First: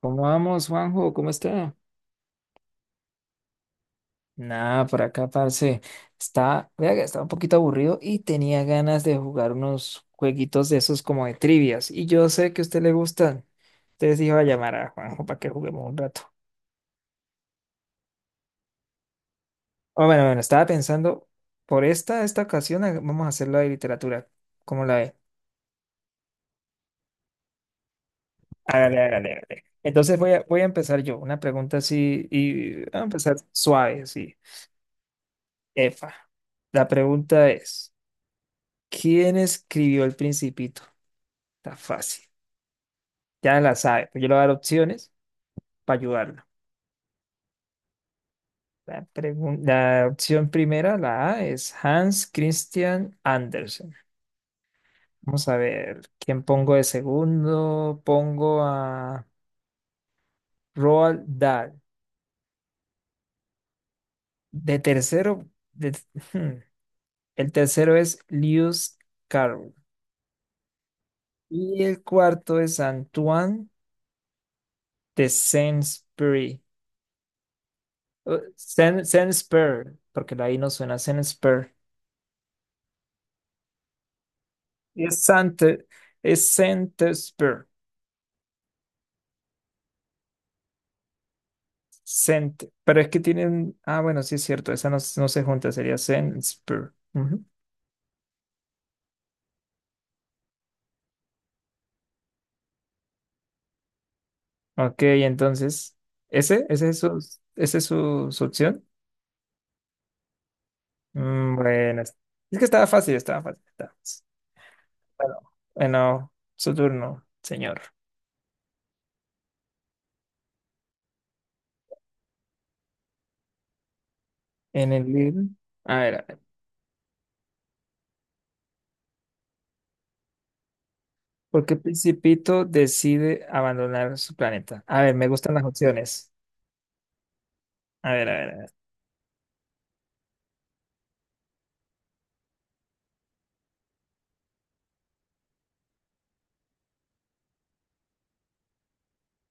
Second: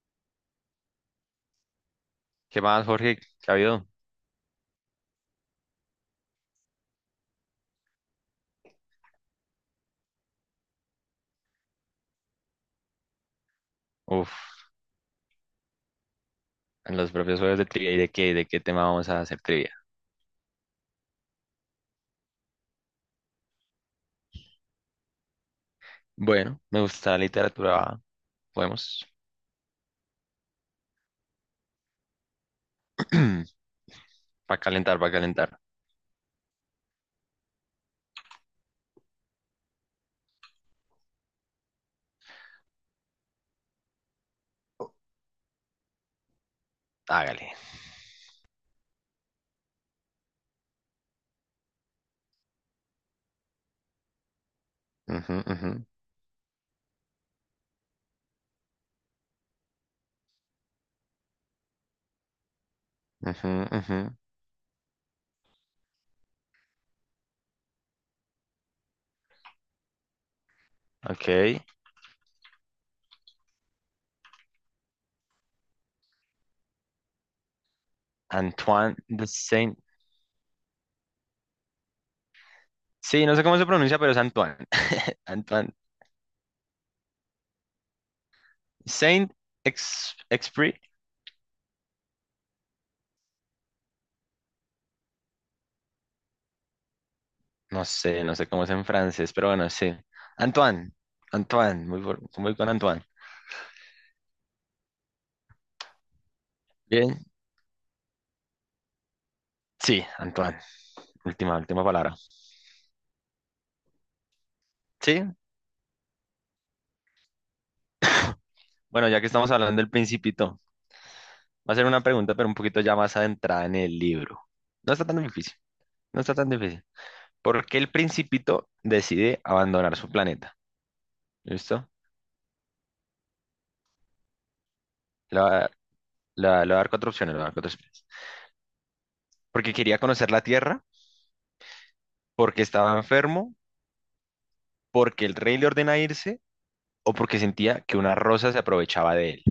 ¿Cómo vamos, Juanjo? ¿Cómo está? ¿Qué más, Jorge? ¿Qué ha habido? Nada, por acá, parce. Está, vea que estaba un poquito aburrido y tenía ganas de jugar unos jueguitos de esos como de trivias. Y yo sé que a usted le gustan. Entonces Uf, dije, voy a llamar a Juanjo para que juguemos un rato. en los propios juegos de trivia, ¿y de qué tema vamos a hacer trivia? Oh, bueno, bueno, estaba pensando, por esta ocasión vamos a hacerlo de literatura. ¿Cómo la ve? Bueno, me gusta la literatura, Hágale, podemos. hágale, hágale. Entonces voy a empezar yo. Una pregunta así, y voy a empezar suave, así. Para calentar, para calentar. Efa. La pregunta es: ¿quién escribió El Principito? Está fácil. Ya la sabe. Pues yo le voy a dar opciones para ayudarla. Hágale. La opción primera, la A, es Hans Christian Andersen. Ujú, Vamos a ujú, ver, ¿quién pongo de segundo? Pongo a Roald Dahl. ujú, ujú. De tercero, el tercero es Lewis Carroll. Ok. Y el cuarto es Antoine de Saint-Exupéry. Antoine de Saint. Saint-Exupéry, porque la I no suena Saint-Exupéry. Sí, no sé cómo se pronuncia, pero es Antoine. Es Sant, Antoine. es Sentesper. Saint Ex Exupéry. Sent, pero es que tienen. Ah, bueno, sí es cierto, esa no, no se junta, sería Sentesper. Ujú. No sé cómo es en francés, pero bueno, sí. Antoine. Antoine. Muy con Antoine. Ok, entonces, ¿ese? ¿Ese es su, Bien. ese es su opción? Sí, Antoine. Mm, Última bueno, palabra. es que estaba fácil, estaba fácil, estaba fácil. Sí, Bueno, bueno, su turno, señor. bueno, ya que estamos hablando del Principito, va a ser una pregunta, pero un poquito ya más adentrada en el libro. En No el está tan libro. difícil, A ver, no a está ver. tan difícil. ¿Por qué el Principito decide abandonar su planeta? ¿Por qué ¿Listo? Principito decide abandonar su planeta? A ver, me Le voy gustan las a opciones. le voy a- le voy a dar cuatro opciones, le voy a dar cuatro opciones. A ver, a ver, a ver. Porque quería conocer la Tierra, porque estaba enfermo, porque el rey le ordena irse o porque sentía que una rosa se aprovechaba de él.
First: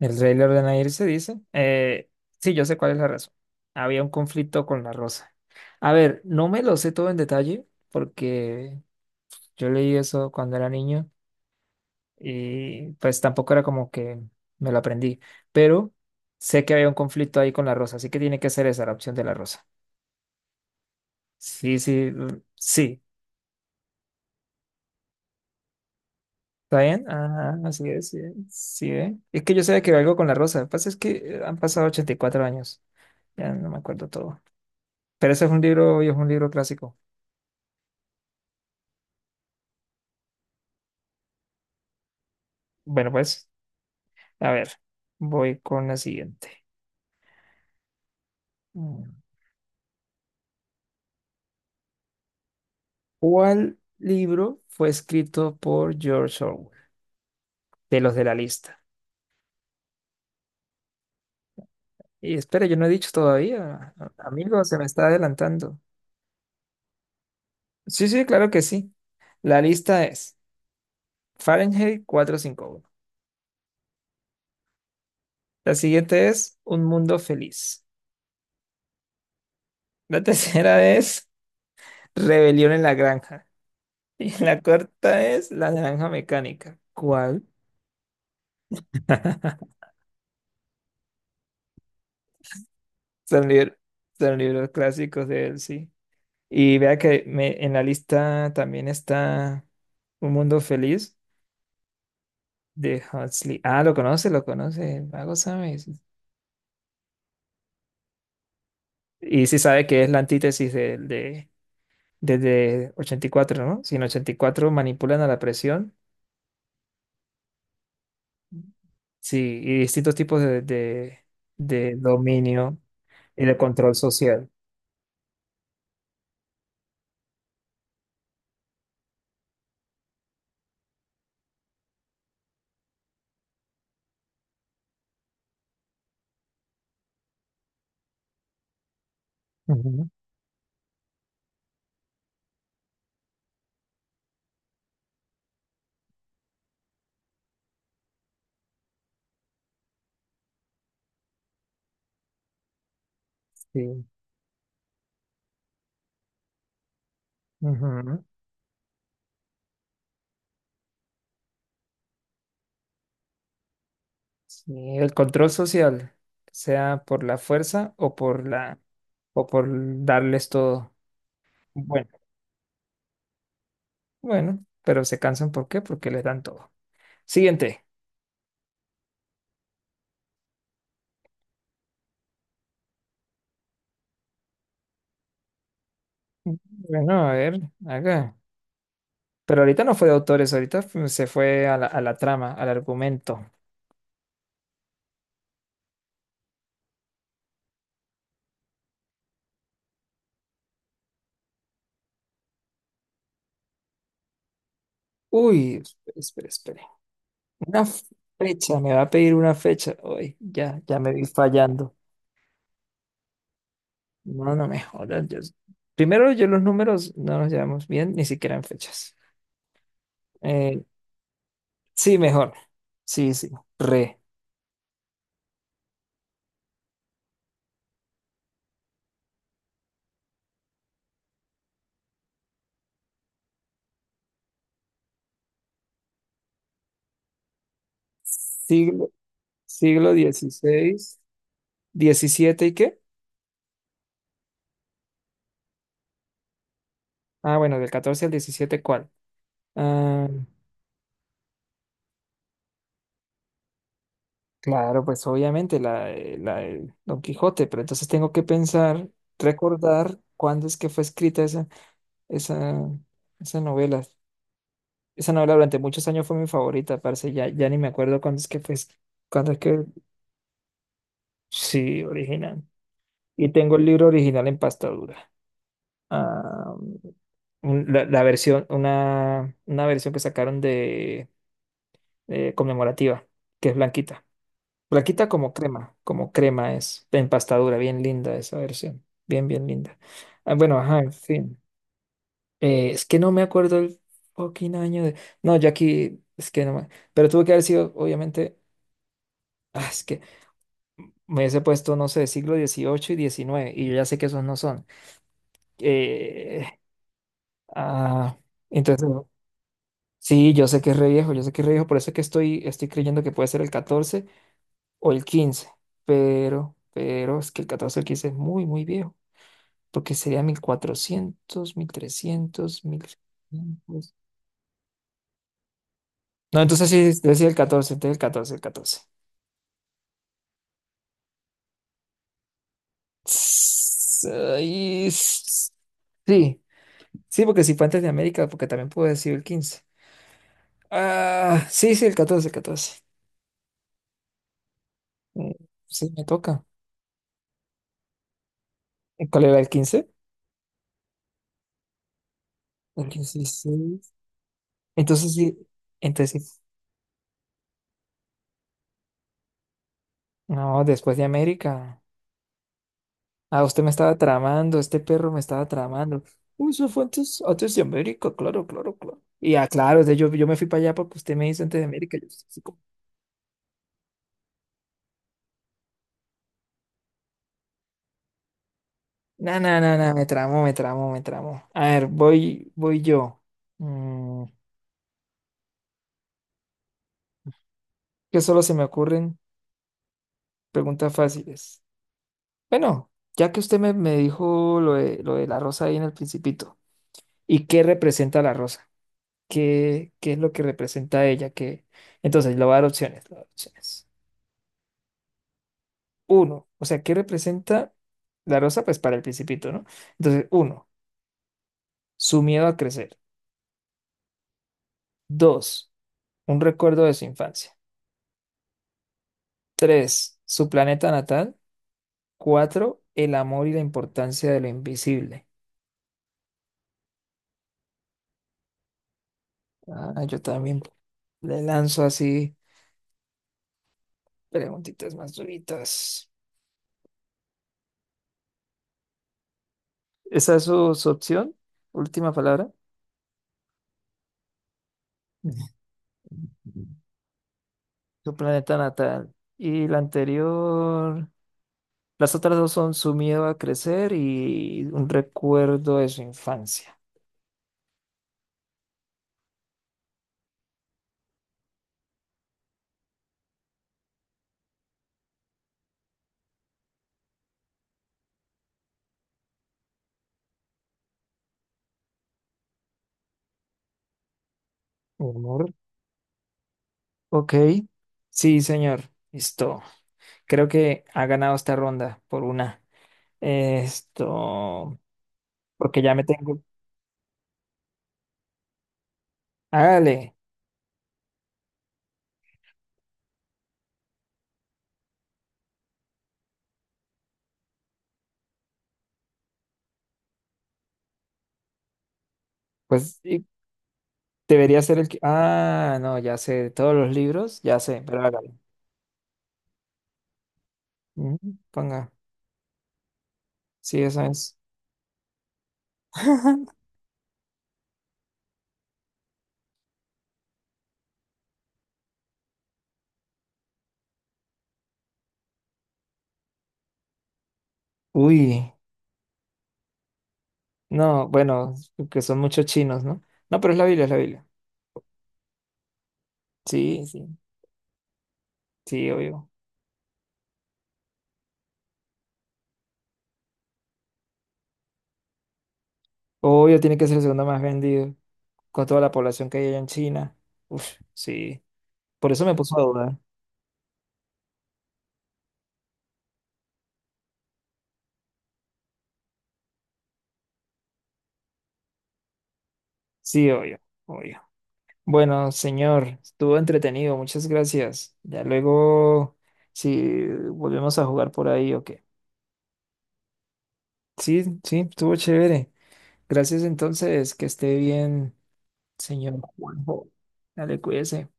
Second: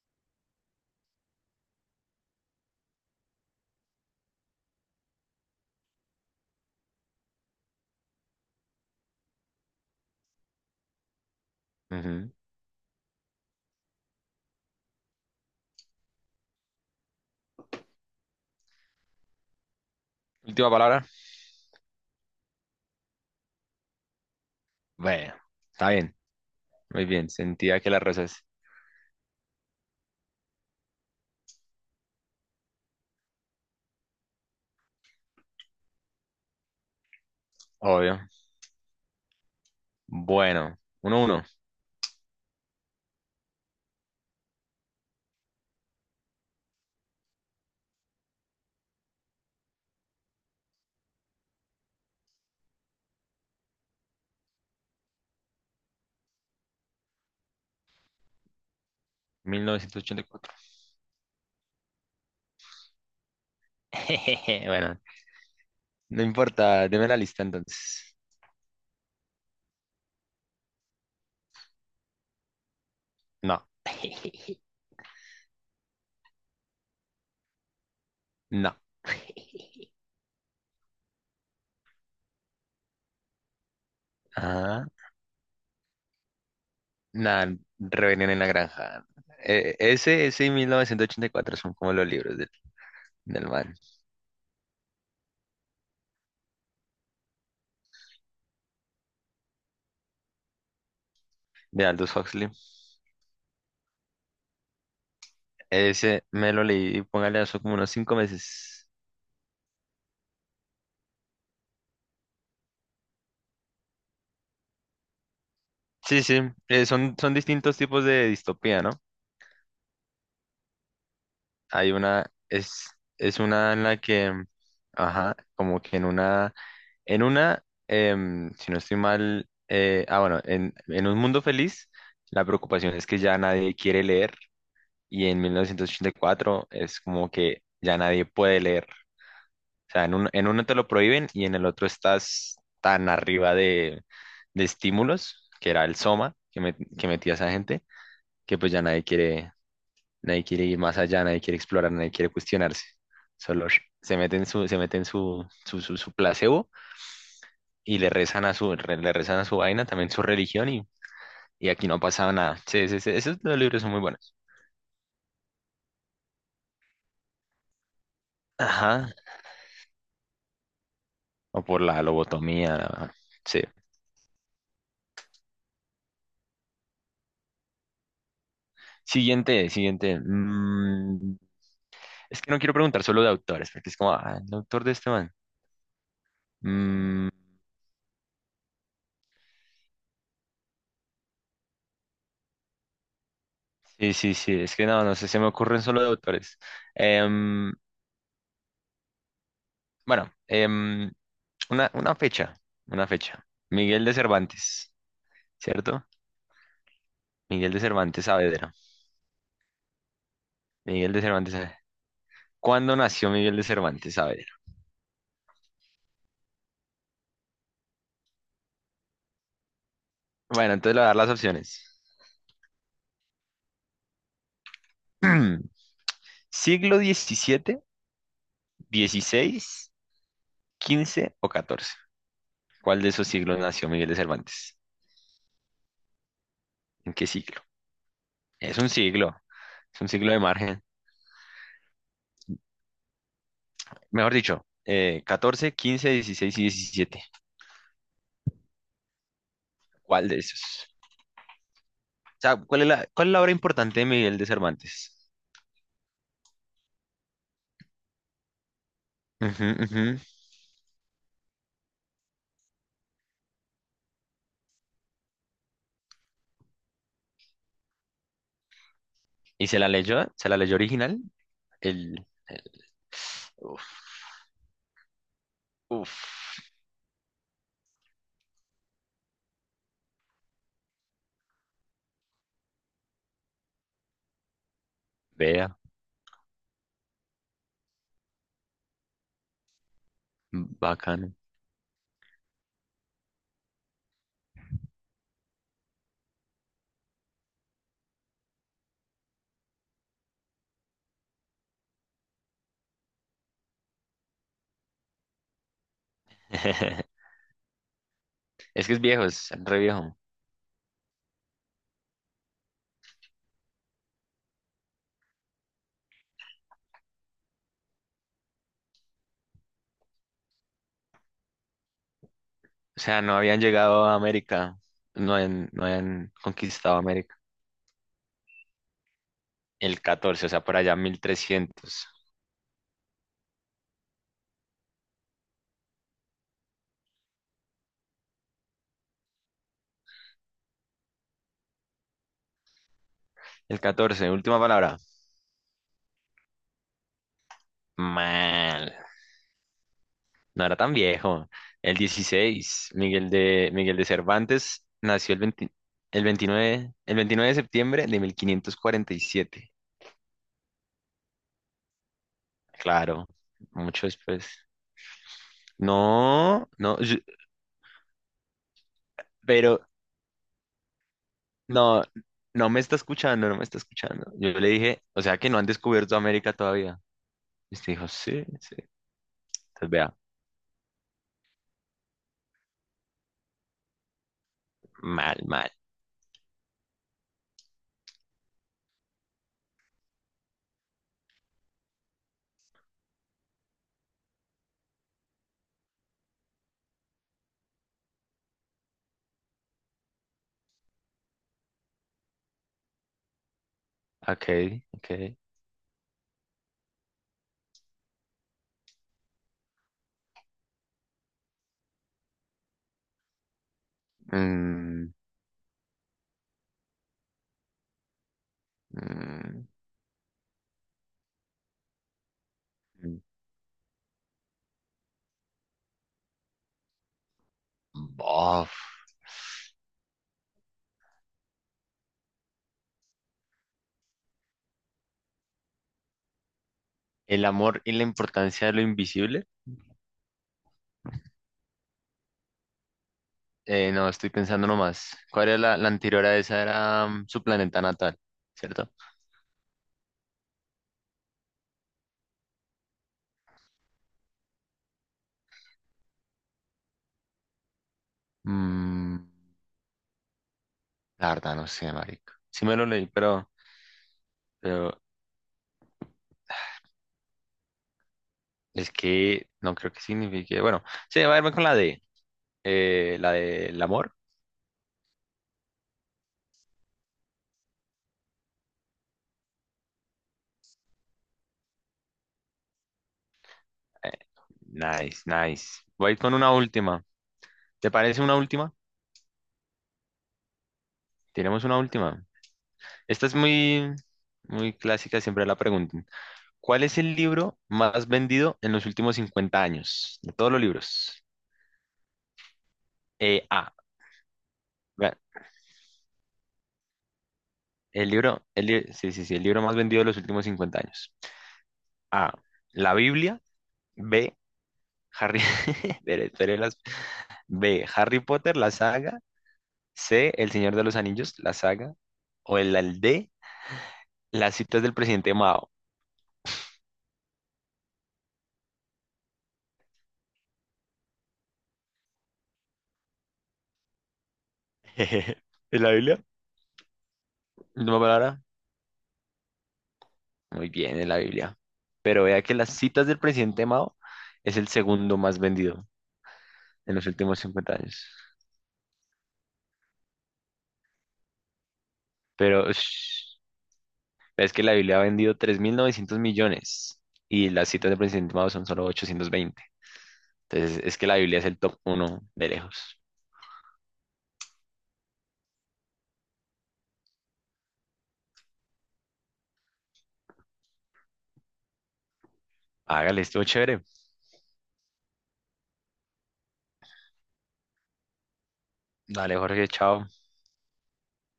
El rey le ordena irse, dice. Sí, yo sé cuál es la razón. Había un conflicto con la rosa. A ver, no me lo sé todo en detalle porque yo leí eso cuando era niño Ujú. y pues tampoco era como que me lo aprendí, pero sé que había un conflicto ahí con la rosa, así que tiene que ser esa la opción de la rosa. Última palabra. Sí, sí, mm, sí. Bueno, está bien, ¿Está bien? muy bien. Ah, Sentía así que la es, sí, rosa es sí, ¿eh? Es que yo sé que había algo con la rosa. Lo que pasa es que han pasado 84 años. Ya no me acuerdo todo. Pero ese es un libro, y es un libro clásico. obvio. Bueno, 1-1, Bueno, pues, a ver, voy con la siguiente. Mm. ¿Cuál libro fue escrito por George Orwell? De los de la lista. 1984. Y espera, yo no he dicho todavía. Amigo, se me Bueno, está adelantando. no importa, deme la lista Sí, entonces. sí, claro que sí. La lista es Fahrenheit 451. No, La siguiente es Un Mundo Feliz. no. La tercera es Rebelión en la Granja. Y la Ah, cuarta es La Naranja Mecánica. ¿Cuál? nada, Rebelión en la Granja. Eh, ese, ese y 1984 son como los libros del Son man, libros, son libros clásicos de él, sí. Y vea que me, en la lista también está Un Mundo Feliz de Aldous Huxley. de Huxley. Ah, lo conoce, el vago sabe. Sí, sí. Ese me lo leí, póngale eso como unos 5 meses. Y sí sabe que es la antítesis desde 84, ¿no? Si en 84 manipulan a la presión, Sí, sí, son distintos tipos de distopía, ¿no? sí, y distintos tipos Hay de una, dominio es y de una en control la que, social. ajá, como que en una. En una, si no estoy mal, bueno, en un mundo feliz, la preocupación es que ya nadie quiere leer y en 1984 es como que ya nadie puede leer. O sea, Ujú. en uno te lo prohíben y en el otro estás tan arriba de estímulos, que era el soma que metía esa gente, que pues ya nadie quiere, nadie quiere ir más allá, nadie quiere explorar, nadie quiere cuestionarse. Solo Sí. Se mete en su placebo y le Ujú. rezan a su, re- le rezan a su vaina, también su religión, y aquí no ha nada. Sí, sí, sí, esos dos libros son muy buenos. Sí, el control social, sea por la fuerza o por la, Ajá, o por darles todo. o por la Bueno, lobotomía, sí. bueno, pero se cansan ¿por qué? Porque les dan todo. Siguiente. Siguiente, siguiente. Es que no quiero preguntar solo de autores, porque es como, el autor de este man. Bueno, Mm, a ver, acá. Pero ahorita no fue de autores, ahorita se fue a la trama, al argumento. sí, sí, sí, es que no sé, se me ocurren solo de autores. Em, bueno, una fecha, una fecha. Miguel de Cervantes, Uy, ¿cierto? espere, espere, espere. Miguel de Una Cervantes Saavedra. fecha, me va a pedir una fecha. Uy, ya, ya Miguel me de vi Cervantes. fallando. ¿Cuándo nació Miguel de Cervantes? A ver. No, no me jodas. Primero, yo los números no nos llevamos bien, ni siquiera en fechas. Bueno, Eh, entonces le voy a dar las opciones. sí, mejor. Sí, sí. Re. ¿Siglo diecisiete, dieciséis, quince o catorce? ¿Cuál de esos siglos nació Miguel de Cervantes? ¿En qué siglo? Es un Siglo, siglo, es un siglo siglo de margen. dieciséis, diecisiete ¿y qué? Mejor dicho, 14, 15, 16 y 17. Ah, bueno, del 14 al 17, ¿cuál? Ah, ¿Cuál de esos? O sea, ¿cuál es la obra importante de Miguel de claro, Cervantes? pues obviamente la, la del Don Quijote, pero entonces tengo que pensar, Ujú, ujú. recordar cuándo es que fue escrita esa, esa novela. Esa novela durante muchos años fue mi favorita, parce, ya, ya ni me acuerdo cuándo es que fue, cuándo es ¿Y se que, la leyó? ¿Se la leyó original? sí, El... original. Y tengo el Uf, libro original en pasta dura. uf. Ah, la, la versión, una versión que sacaron de conmemorativa, que es blanquita. Flaquita Vea, como crema es, de empastadura, bien linda esa versión, bien, bien linda. Ah, bueno, ajá, en bacano. fin. Es que no me acuerdo el fucking año de... No, Jackie, es que no me... Pero tuvo que haber sido, obviamente, ah, es que me hubiese puesto, no sé, siglo dieciocho y diecinueve y yo ya sé que esos no son. Eh, ah, Es que es entonces, viejo, es re viejo. sí, yo sé que es re viejo, yo sé que es re viejo, por eso es que estoy, estoy creyendo que puede ser el 14 o el 15, pero es que el 14 o el 15 es muy, muy viejo, porque sería 1400, 1300, O sea, no habían llegado 1500. a América, no habían No, entonces conquistado sí, es América. decir el 14 entonces el 14 el catorce. El catorce, o sea, por allá 1300. Tss, ay, s- sí, sí, porque si fue antes de América, porque también puedo decir el quince. Ah, sí, sí, el 14 el catorce. El 14. Última palabra. Mm, sí, me toca. Mal. ¿Y ¿cuál era el quince? No era tan viejo. El 16. El Miguel de 16. Cervantes nació Entonces el sí, 20 el entonces sí. veintinueve de septiembre de 1547. No, después de América. Claro, Ah, usted me mucho estaba después. tramando, este perro me estaba tramando. No, Uy, eso no, fue antes, antes de América, claro, claro, claro. Y ah, pero claro, o sea, yo me fui para allá porque usted me hizo antes de No, América. Yo, así no como, me está escuchando, no me está escuchando. Yo le dije, o sea que no han descubierto América todavía. Y usted dijo, sí, sí. no, no, Entonces no, vea, no, me tramó, me tramó, me tramó. A ver, voy yo. Mm, mal, mal. que solo se me ocurren preguntas fáciles. Bueno, ya que usted me dijo lo de la rosa ahí en el principito, ¿y qué representa la rosa? ¿Qué, qué es lo que representa ella? ¿Qué? Entonces, le voy a dar opciones, le voy a dar opciones. Ok, ok. Uno, o sea, ¿qué representa la rosa? Pues para el principito, ¿no? Entonces, uno, su miedo a crecer. Mm, Dos, un recuerdo de su infancia. mm, Tres, su planeta natal. Cuatro, mm. el amor y la importancia de lo invisible. Bof. Ah, yo también le lanzo así preguntitas más duritas. El amor y la importancia de lo invisible. ¿Esa es su, su opción? Última palabra. No, estoy pensando nomás. ¿Cuál era la anterior a esa? Ujú. Era su planeta natal, Su planeta ¿cierto? natal. Y la anterior. Las otras dos son su miedo a crecer y un recuerdo de su infancia. Mm, la verdad, no sé, marica. Sí me lo leí, pero es que no creo que signifique. Bueno, sí, va a irme con la D. La del amor. Humor. Ok. Sí, señor. Listo. Creo que ha ganado esta ronda por una. Eh, Esto, Nice, nice. porque ya Voy me con una tengo. última. ¿Te parece una última? Hágale. Tenemos una última. Esta es muy, muy clásica, siempre la preguntan. ¿Cuál es el libro más vendido en los últimos 50 años? De todos los libros. Pues y A. debería ser el Vea, que. Ah, no, ya sé. De todos los libros, ya sé, el pero libro, hágale. Sí, sí, sí, el libro más vendido de los últimos 50 años. Mm, ponga. A. La Biblia. Sí, eso B. es. Harry, espere, espere B. Harry Potter, la saga. C. El Señor de los Anillos, la saga. O el D. Las citas del presidente Mao. Uy. No, bueno, que son muchos chinos, ¿no? No, pero es la Biblia, es la Biblia. ¿En la Biblia? Sí, sí. Última palabra. Sí, obvio. Muy bien, en la Biblia. Pero vea que las citas del presidente Mao es el segundo más vendido Obvio, en tiene que los ser el últimos segundo más 50 años. vendido con toda la población que hay allá en China. Uf, sí. Por eso me Pero puso a dudar. ush, es que la Biblia ha vendido 3900 millones y las citas del presidente Mao son solo 820. Entonces es que la Biblia es el top uno de lejos. Sí, obvio, obvio. Bueno, señor, estuvo entretenido. Muchas gracias. Ya luego, si volvemos a jugar por ahí o qué. Hágale, estuvo chévere. Sí, sí, estuvo chévere. Gracias entonces. Que esté bien, Dale, señor Jorge, chao. Juanjo. Dale, cuídese.